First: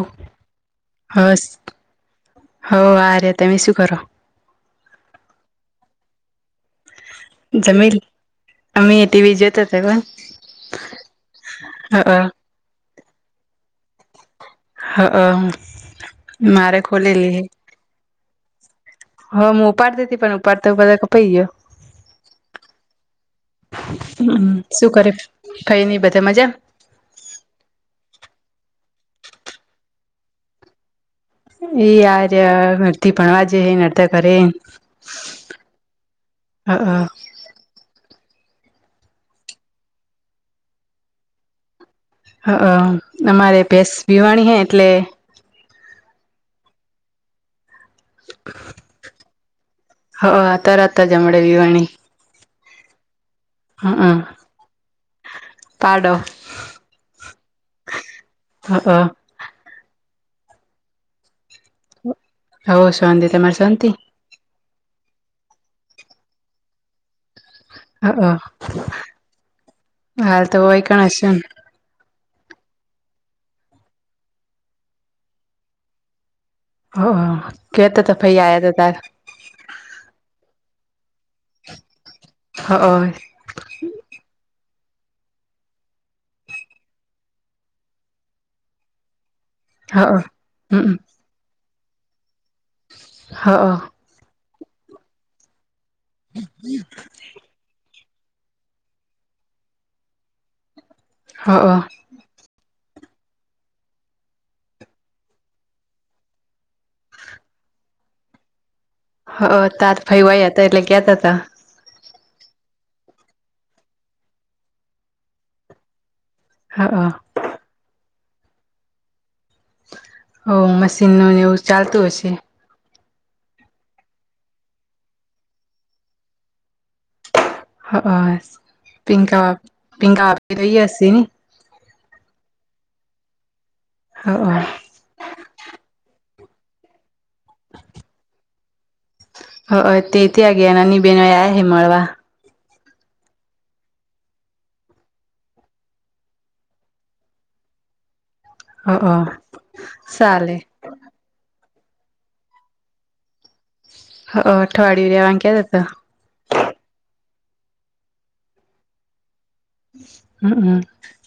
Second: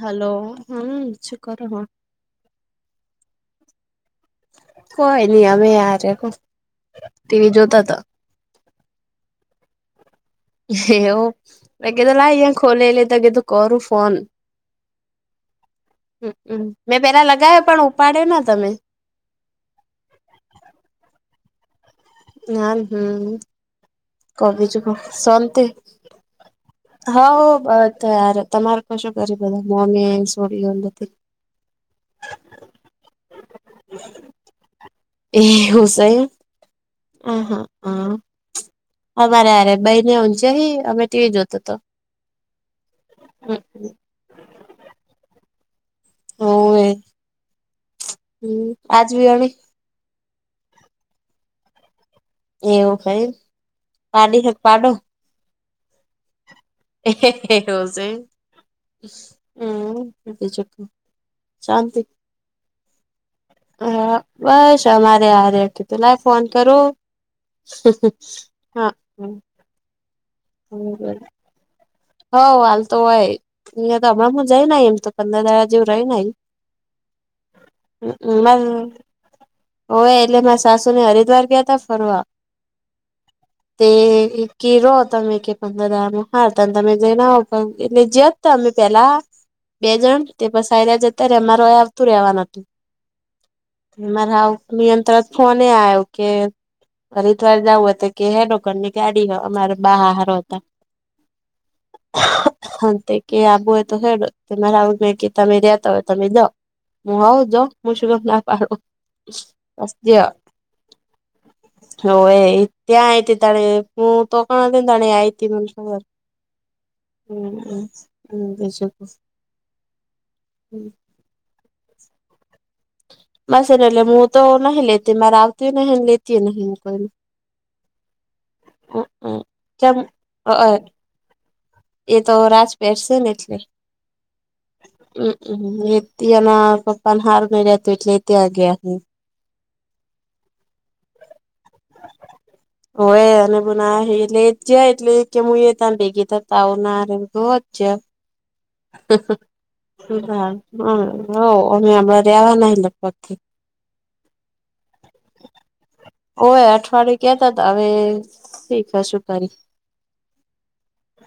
Hello હમ શું હસ કરો હો હ આરયા તમે શું કરો કય ની અવે આ ચખજ જમીલ અમે ટીવી જોતાં તા કા એવુ મેં કીધું લાવ યે ખોલેલુ તો મેં તો કરું ફોન હ અ મ હમ મેં પેલા લગાવ્યો પણ ઉપાડ્યો ના તમે હ મુ ઉપાડતી તી પણ ઉપાડતા ઉપાડતા કપય ગ્યો હા હમ હ કો બીજું શું કો કરે કઈ નઈ બધા મજા હવ અ તયાર તમારે કશું કછે બધા મમ્મી ન સોડીયો ન બધે એ યાર નર્તિ ભણવા જેે હે નર્ત કરે એ હું સે હ હ અમ હ અમારે અરે બાઈને હંજ હિં અમે ટીવી જોતો તો હ અ અમારે ભેસ પી હોવે હમ આજ ભી આવડે હ અ અતાર અતાર જમણે વિવાણી એવું હોય પાડી શક પાડો પાડો એ હે હૈ હ છે હ હમ હુકે ચકુ શાંતિ હવ શાંતિ તમાર શાંતિ હા બસ અમારે આ રટ ત લ ફોન કરુ હ અ હા હ હાલ તો હોય કણ હશે ન હઉ હાલ તો હોય અહંયા તો હમણાંમાં જય ન એમ તો પંદર દધા જેવું રઈ ન આઈ હ કેતો તો ફઈ આયા તા તાર હોએ એટલે માર સાસુને એ હરિદ્વાર ગ્યા તા ફરવા હ તે એકકી રો ત મે કે પંદર દારામ હાર તા તમે જઈને આવો ત્યાર તે અમે જ્યાં તા અમે પેહલા બે જણ હ તે હમ પસાયેલા્યા જ ત્યારે અમાર અય આવતું રેવાન હતું હ મારા નિય તરત ફોન આવ્યો કે હરિદ્વાર જાવું હત કે હેલોકર ની ગાડી હ અમાર બહાર હતા હ અ તે કે આવું હોય તો ખેરા આવું કે તમે રતા હોય તમે જાઓ હું હ જા મ શુંધ ના પાું હ તત ફાઈ વાઈ હતા એટલે ગયાતા તા હ એ ત્યાં આતી તણે હું તો કણ હતીને તણી આયતી મર હા હ હમમ હ બજકો હ મશીન નું એવું ચાલતું હશે બસ એના લ મુું તો નહી લેતી મે ર આવતી નહીં લતી નહીંઈ હ હ હમ પીંંગા કેમ પિંંગકા આપ રઈએસીી નને એ તો રાજપેટ છે ને એટલે હા હમમ એ એના પપ્પા ને હાર નઈ રતું એટલે એ ત્યાં ગયા હ હ તે તે નાની બેનો આ હ મળવા [inaudible] હો એ અને બ ના હ એટલે એ જયા એટલે કે હું એ ત્યાને ભેગી થતા આવ નારેધ જ હ ચાલે અમે આપણા રેવા નહ લ પ હ અઠવાડિું ર્યા વામાંગ્યા હતા હતા ઓય અઠવાડિયું કેતા તો હવે શીખ હશું તારી હમ હમ હ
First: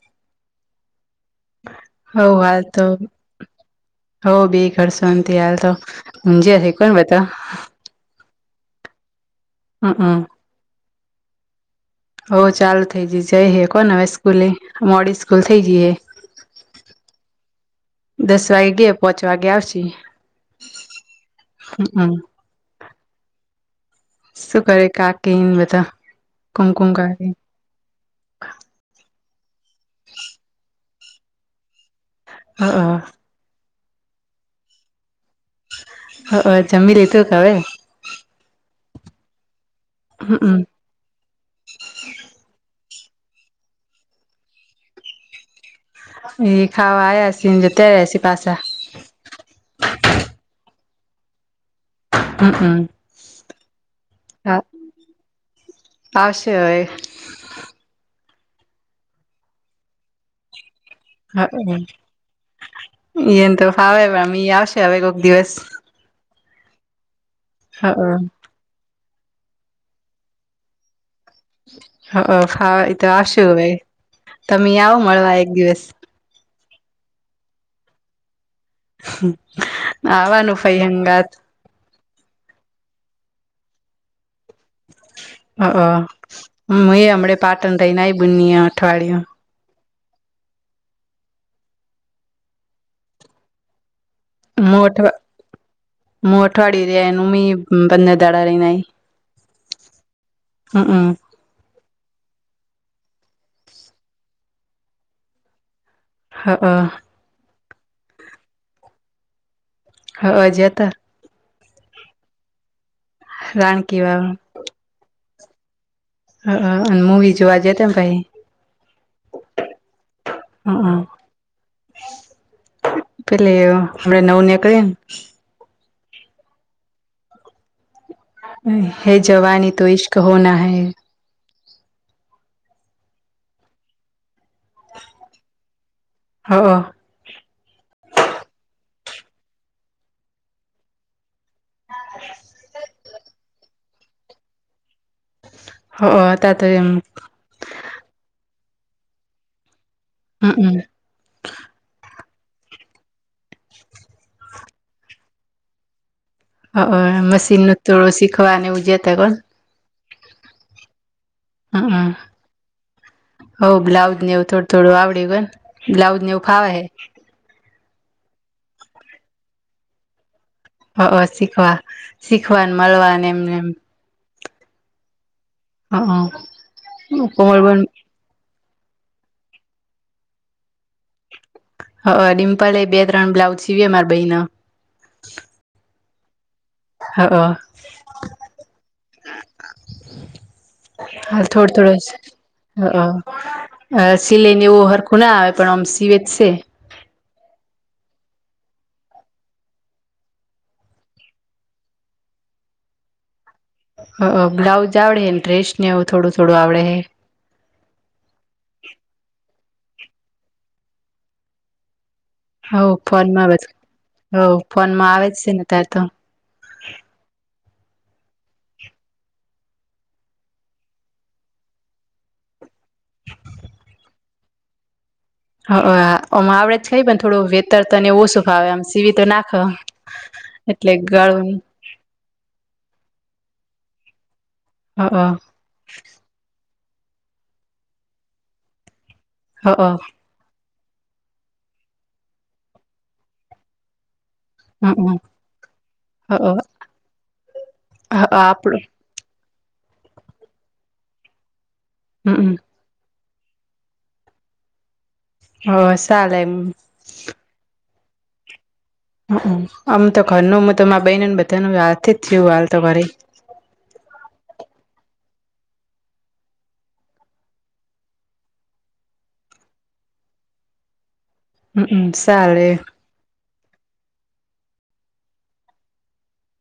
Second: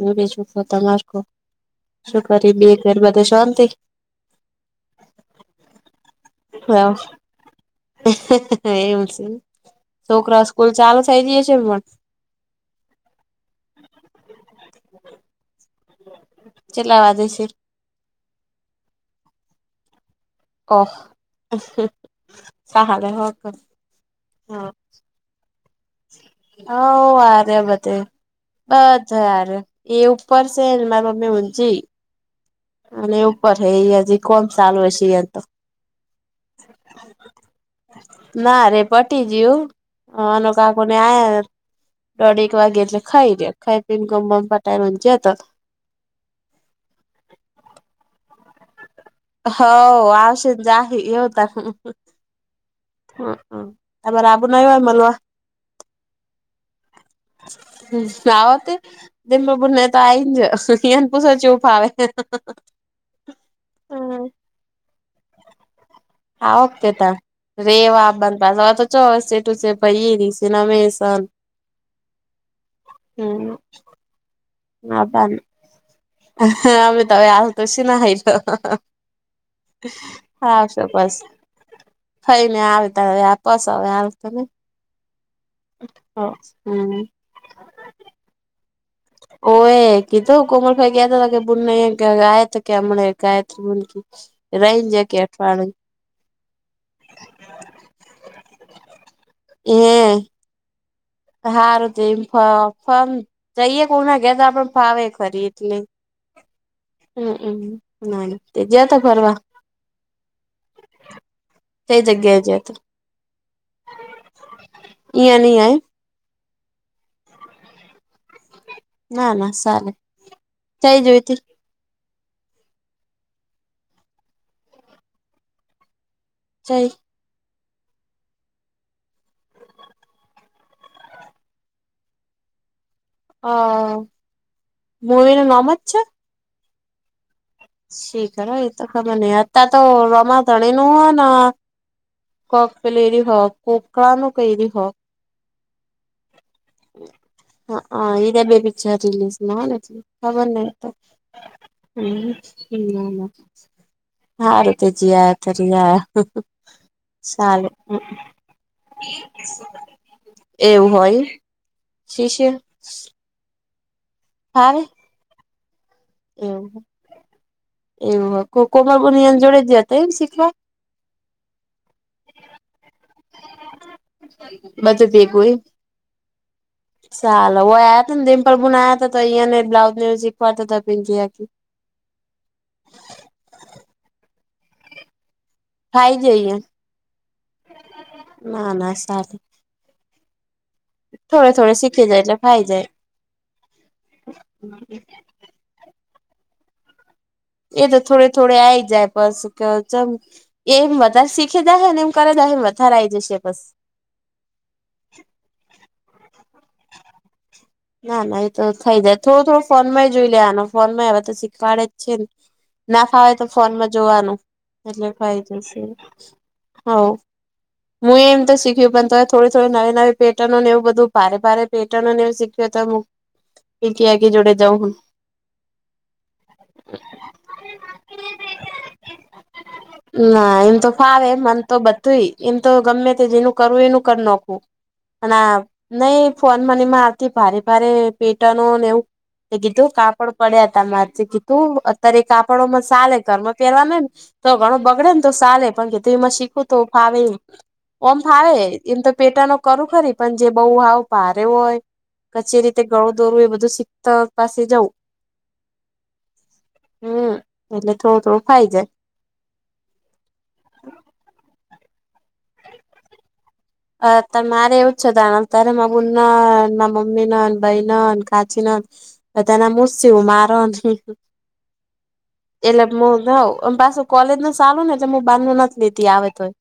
હ બીજું તમાર શુખરી બગર મધ શાંતિ હો બે ઘરસંત આલ તો હજે હ ને બધા એમ છે હમ છોકરા સ્કૂલ ચાલુ થઇ જે છે એમ હઉ ચાલુ થઇ જ જઈ હે કોને હવે સ્કૂલી મોડી સ્કૂલ થઇ ગઈે કેટલા વાગે છે દસ વાગે ગયા પોંચ વાગે આવશે ઓ સહલે હમ હ શું કરે કાકી બધા હ કુમકુમ કાકી આરે બધે બધ આરે એ ઉપરસે મા મમ્ી હજી હ હા ઉપર હે એ હજી કોણ ચાલું હ છે તો હ જમી લ તો કાવવે ના રે પટી ગયુંનો હમ કા કોને આ દોઢ એક વાગેટલે ખાઈ રહ ખાઈ પીને ગમ ગમ પટાઈજ હતા એ ખાવા આસી જતા રહ્યાસી પાસા હ આવશે જાય એવતા હમ હ ત રાબણાયું આમાં લવા આવશે હ સાાવતે દમ બુને તો આઈ જ ન પૂછો ચૂપ હવે આવેે એને તો ફાવે પણ ી આવશે હવે કોક દિવસ હા ઓ્તેતા હ રેવા બંધ ભ વા તો ચોેટું છે ભાઈ ર છે નામેસન હ હા એ તો આવશ ભાઈ તમે આવ મળવા એક દિવસ હ અમે તમે આલતો શી ના હ તો આવવાનું હા ફઈ શો બસ હંગાત થઈ ને આવે ત વ્યાપસ હ હ તમે હ હ હમ એ હમણા પાટણ થઈને બુન અઠવાડિય ઓ એ કીધું કોમલભાઈ ગયા હતા કે બુને ગાય તો કે હમણાં ગાય બ રાહીન જકે અઠવાણ. હું અઠવાડિય રહે એનું મી બંને દાડા રહીનેઈ. એ. હમ હમ. હારતેમમ. જઈએ કે ઉ ના કેેતા આપે ફાવે ખરી એટલે. હા હ. હમ હમ ના તેજતા ફરવા. હ હજ હતા. કઈ જગ્યાએ જ તો. રાણકીી બા. ય નહીય. હ અને મુંવીી જોવા જે ત ભાઈ. ના ના સારું હ થઈ જોય ત. પેલે હમણા નવું નીકળીને. જ. હે જવાની તો ઇશ્કહ ના હૈ. હ મુવીને નમ જ છે. હા હ. શીખ એતો ખબર નઈ અત તો રોમા ધણે નું હોય ને. કક ફલેરી હોક કોકળ ન કરી હો. હ ત તો એ. હા હ એ બે પિકક્ચર રિલીઝ નટલી હ હમમ બનતા. હમ હ. હા રતેજી આ તરી આ. હ મશીન ન થોડું શીખવાને એવું જતા કો. એવું હોય શિષ્ય. હો બ્લાઉઝ નેવું થોડું હારે થોડું આવડ ગ બ્લાઉજ નેવ ફાવ એવું હ. એવું કોમાર બને જોડે દયા તો એમ શીખવા. હ શીખવા શીખવાને મળવા એમને એ. બચતી કોઈ હ સાલવ કોમલબન આ ત. પર બુનાયા હતા યયાને બ્લાઉઝ ન સીખવાતા પી. હ ડિમ્પલ એ બે ત્રણ બ્લાઉઝ સીવી મારા ભાઈ ના. ખાઈ જઈએ હ હાલ ના ના સ. હાલ થોડે થોડું શીખી જાય એટલે ફાઈ જાય થોડું. હ સિલાઈ ને એવું હરખું ના આવે પણ આમ સિવે જ છે. એ તો થોડે થોડે આઈ જાય બસ કેમ. એમ વધારે શીખે દાય હ ને એમ કરે દાયમ વધારે આ આવી જશે બસ. બ્લાઉઝ આવડે ને ડ્રેસને એવું થોડું થોડું આવડે હ. ના ના એ તો થઈ જાય થોડું થોડું ફોનમાં જોઈ લે ફોન માં એવા તો શીખવાડે જ છે ને. હ ના ખવાય તો હ ફોનમાં જોવાનું એટલે ફોનમાં આવે જ ખાઈ છે ને જશે તાર તો હ. હું એમ તો શીખ્યું પણ તો થોડી થોડી નવી નવી પેટર્ન ને એવું બધું ભારે ભારે પેટર્નને એવું શીખ્યું હત. એી આગે જોડે જાઉ હન. હ આવડે જ ખાઈ પણ થોડું વેતર તોને એવ ઓ શું ફાવે આમ સીવી તો નાખો. એટલે ગળું. તુંય એમ તો ગમે તે જેનું કરવું એનું કર નાખું હ હ અને આ. નહી ફોન મનીમાં આવતી ભારે ભારે પેટર્નોને એવું હ હ કીધું કાપડ. પડ્યા ત મા કે તું અત્યારે કાપડોમાં ચલે ઘરમાં પેરવા નેને. તો ઘણો બગડે ને તો ચાલે પણ કેું એમાં હ શીખું તો. ભાવ ઓમ હ ફાવે આપડું એમ તો પેટનો. ખું ખરી પણ જે બહુ હાવ પારે હોય હમમ કચેરી ગળું દોરું એ બધું શીખતા પાસે જવું હા ચલે હમ એટલે થોડું થોડું ફાઈ જાય હ આમ તો ઘરનું તો બનેને બધાનું હાથ જ થયું હાલ તો ઘરે અ મારે એવું જ છે ત ત્યારે મા બુન મા મમ્મી ના ભાઈ ના કાચી ના બધાના મુસી હું મારો ન હમ ચાલે એટલે પાછું કોલેજ ન ચાલું ને એટલે હું બાંધું નથી લીધી આવે તોય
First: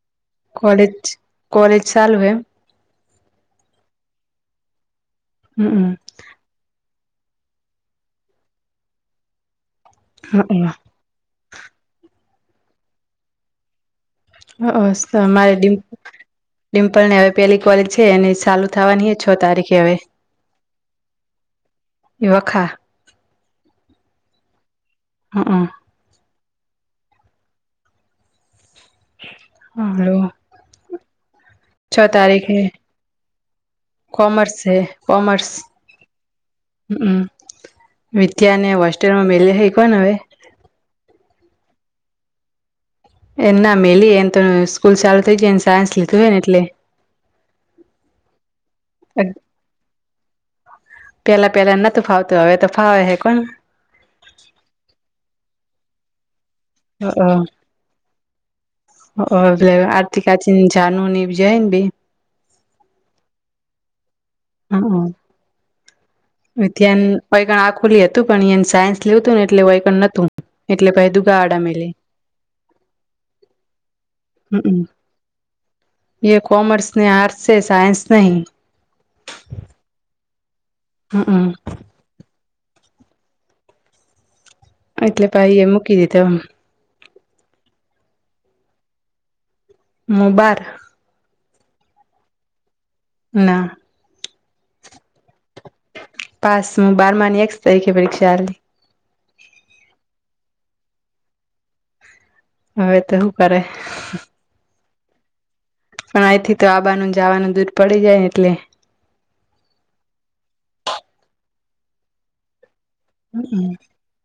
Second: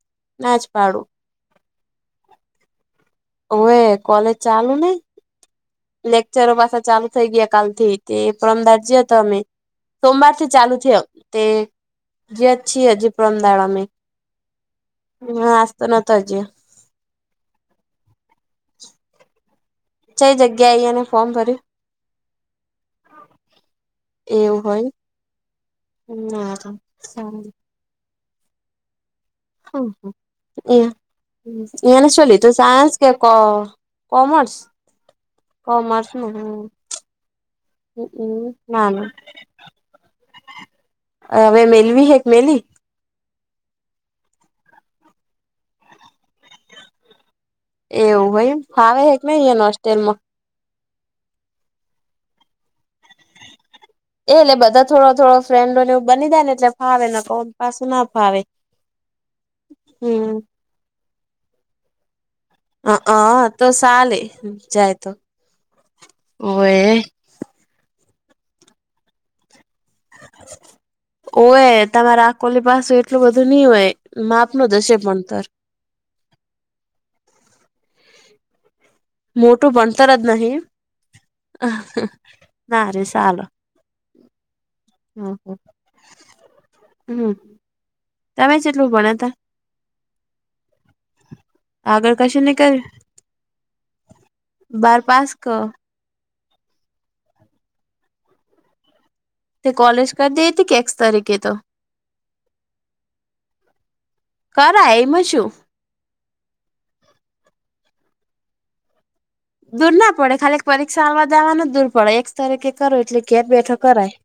ના જ કોલેજ પાડું કોલેજ ચાલુ એ ઓવે કોલેજ ચાલુ નહી હમ હમ. લેકચરો પાછા ચાલુ થઈ ગયા કાલ થી તે એ પરમ દાડ જયો હતો મે. સોમવારથી ચાલુ છે, તે જે છી જી પરમ દાડામે હ [unintelligible] જ્યાં ડિમ્પલ ને હવે પેલી કોલેજ છે એને ચાલુ થવાની હ છ તારીખે હવે છેઈ જગ્યાએ એને ફોર્મ ભર્યું? વખા. એવું હમ હોય. હમ હલો હ એ છ એને ચોલી તું તારીખે સાયન્સ કે કો કોમર્સ છે કોમર્સ કોમર્સ નું હમ. હમ મિત્યા ને ના ના હોસ્ટેલમાં મેલ્યો હ કોવાને હવે હવે મેલ્વી હેક મેલી એ ના મેલી એમ તો સ્કૂલ ચાલુ થઈ જાયને સાયન્સ લીધું હોય ને એટલે એવું હોઈ ફાવે હે કે નહીં એને હોસ્ટેલમાં? પેલા પહેલા નોતું ફાવતું હવે તો ફાવે હ કોણ એટલે બધા થોડો થોડો ફ્રેન્ડો એવ બની દે ને એટલે ફાવે ને કોમ પાછું ના ફાવે હ અ બલે આરતી હમ કાચીન જાનુની જૈન બી હ તો ચાલે જાય તો ઓવે મિતિયાન [unintelligible] આખોલી હતું પણ એ સાયન્સ લેવું હતું ને એટલે વયકણ નતું એટલે પહિ દુગાવાડા ઓય મેલી તમારા આ કોલી પાસે એટલું બધું નઈ હોય માપ નુ જ હમ હશે પણ એ કોમર્સ ને આર્ટસ છે, સાયન્સ નહીં મોટું ભણતર જ નહી હમ અ હ‌ ના ર ચાલો એટલે હ પહિ હ. એ મૂકી દીધો હમ તમે જેટલું ભણયાતા? મુ બાર. આગળ કશે ની કર્યું. ના. બાર પાસ ક? પાસ હું બારમાની એક્સ તારીખે પરીક્ષાલી. તે કોલેજ કર દે હતી કે એકક્સ તરીકે તો. હવે તો શું કરે. કરાય એમાં છું. પણ અહીંથી તો આબાનું જવાનું દૂર પડી જાય ને એટલે. દૂર ના પડે ખાલી પરીક્ષા આલવા દેવાનું દૂર પડે એક તરીકે કરો એટલે ઘેર બેઠો કરાય.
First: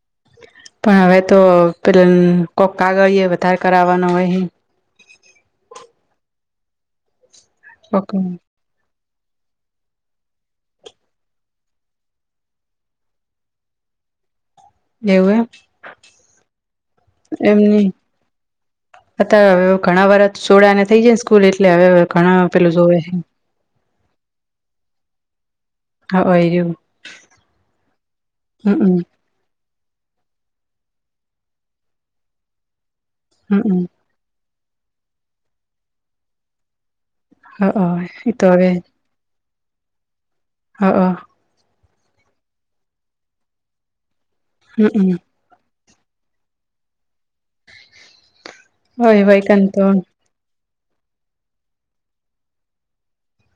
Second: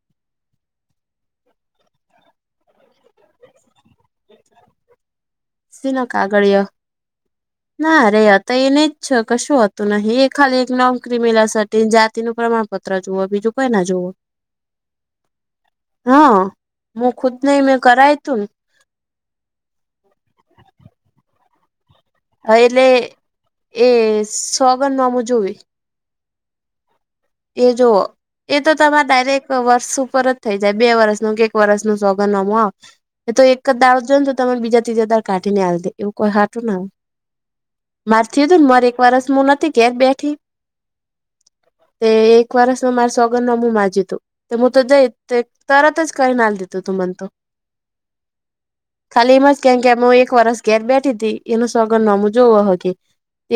પણ હવે તો પેલા કોઈક કાગળએ વધારે કરાવવાનો હોય. સી ન કાગળયો ના કોક અરે તો એને છ કશું હતું નહી એ ખાલી એક નોન ક્રિમિલર સર્ટી જાતિનું પ્રમાણપત્ર જુઓ બીજું કોઈ ના જુવ. [inaudible] હા હું ખુદ નહ મેં કરા હતું ન. અ હવે ઘણા વર સોડા ને થઈ જાય ને સ્કૂલ એટલે હવે. ઘણા હા પેલું એટલે જોવે એ સોગંદ નામું જોવી. [unintelligible] એ જો એ તો હમમ તમારે ડાયરેક્ટ. વર્ષ ઉપર જ થઈ જાય બે વર્ષ નુ કે એક વર્ષ નુ સોગન નામુ આવે એ તો એક જ હમમ દારજ તમે બીજા ત્રીજા દાડે કાઢી ને આલ દે એવું કોઈ હાટું ના હ એ મારથી તો હતું ને હવે મારે ફરસ મુું નથી ઘેર બેઠી. હા. તે એક વરસ નુ મારા સોગંદનામુ માજયુ તું તો હું તો જઈ હમમ તરત જ કઈ ના દો, તમને તો હોય ખાલી હોય એમાં જ કન કે તો કે એક. એક વરસ ઘેર બેઠી હતી, એનું સગન નમું જોવો કે.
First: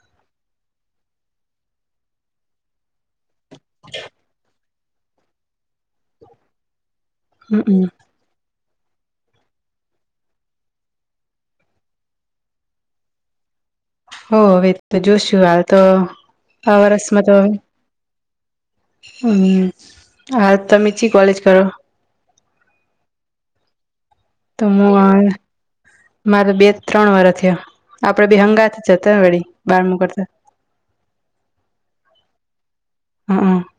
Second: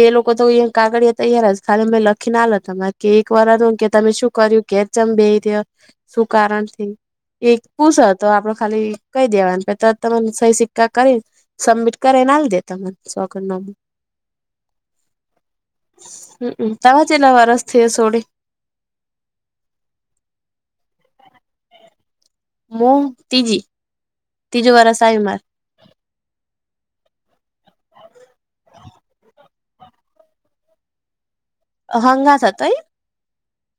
એ લોકો તો અયા કાગડીયા તૈયાર જ, ખાલી મેં લખીને લ તમારે. કે, એક વાર હતું કે તમે શું કર્યું? કેમ બે રહયા, શું કારણ? એક હમમ પૂછો હતો આપડો ખાલી કઈ દેવાને પે તને સહી સિક્કા કરી. સબમિટ કરાવને આાલ દેતા મને [unintelligible] ના. હો હવે તો જોશું હાલ તો હમમ આ તારા વરસમાં તો. [unintelligible] હમ, હ તમે ચી કોલેજ કરો. મુું તીજી. [unintelligible] મારે બે ત્રણ વાર થયા આપડે બી હંગા જતા વળી બાર મુ કરતા. [inaudible] અ હંગા થતોય. [unintelligible]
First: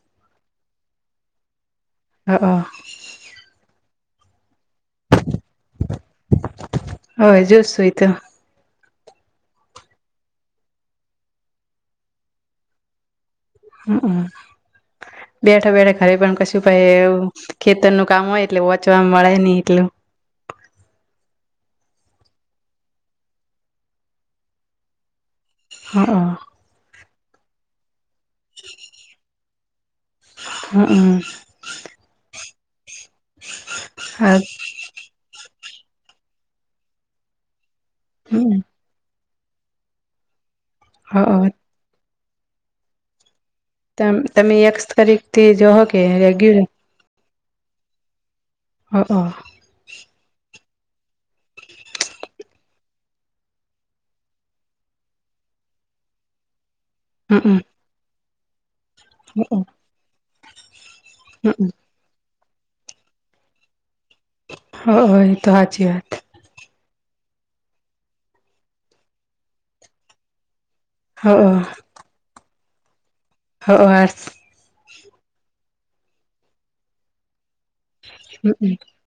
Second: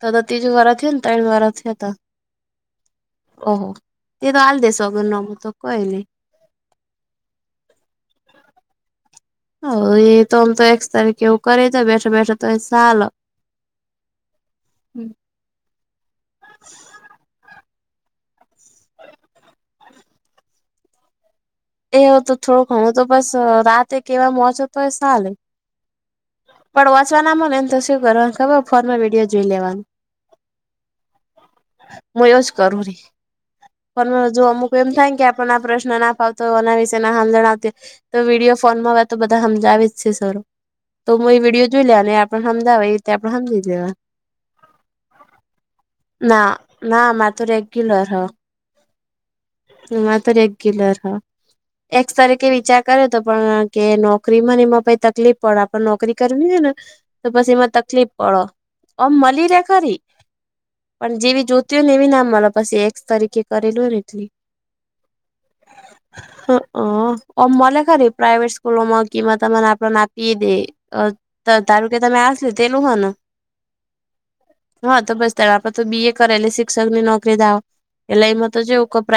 તો તો ત્રીજું વાળા થયા ને તા વાળા થયા હતા. હા. ઓહો એ તો હાલ દસોગર નમું તો કઈ ન. હય જોસ સોયતા. હ એ તોમ તો એકક્સ તારીખ એવું કરે તો બેઠા બેઠા તો સાલ. હમમ, બેઠા બેઠે ઘરે પણ કશું ભાઈ. ખેતરનું કામ હોય એટલે ઓંચવામાં મળે નઈ એટલું. એવ તો થોડું ઘણું તો બસ રાતે કેવા મોચ તો એ સાલે. હા. પણ ઓંવા નામ ને એમ તો શું કરવા ખબર ફોન માં વિડીયો જોઈ લેવાનું. હમમ. હું એજ કરું રી પણ હા જો અમુક. હું એમ થાય કે આપ આ પ્રશ્ન ના ફાવતો હોય એના વિશે ના હમ જણાવતી તો હમ વિડીયો ફોનમાં. તો બધા સમજાવે જ છે સર તો હઅ હું એ વિડીયો જોઈ લે ને આપને સમજાવે એ આપણે સમજી દેવા. ત તમે એકસ તારીખથી જોહો કે ના રેગ્યુલર. ના મા તો રેગ્યુલર હ. અ અ. માત્ર એક ગિલર હ. એકસ તરીકે વિચાર કર્યો તો પણ કે નોકરી મને એમાં પઈ તકલીફ પડ આપ નોકરી કરવી હોય ને તો પછી હમમ એમાં તકલીફ પડો આમ હઅ મળી રે ખરી. પણ જેવી હમમ જોતી હોય ને એવી નામ મ પછી એક્સ તરીકે કરેલું હોય ને એટલી. હ એ તો હાચી વાત. હ મને ખરી પ્રેટ સ્કૂલમાં ક ત આપ નાપી દે. હઅ હઅ તારું કે તમે આ તેલું હ. [unintelligible] હા, તો બસ તે તો બીએ કરેલી શિક્ષકની નોકરી દાવો એટલે એમાં તો હમમ જેવું કપરા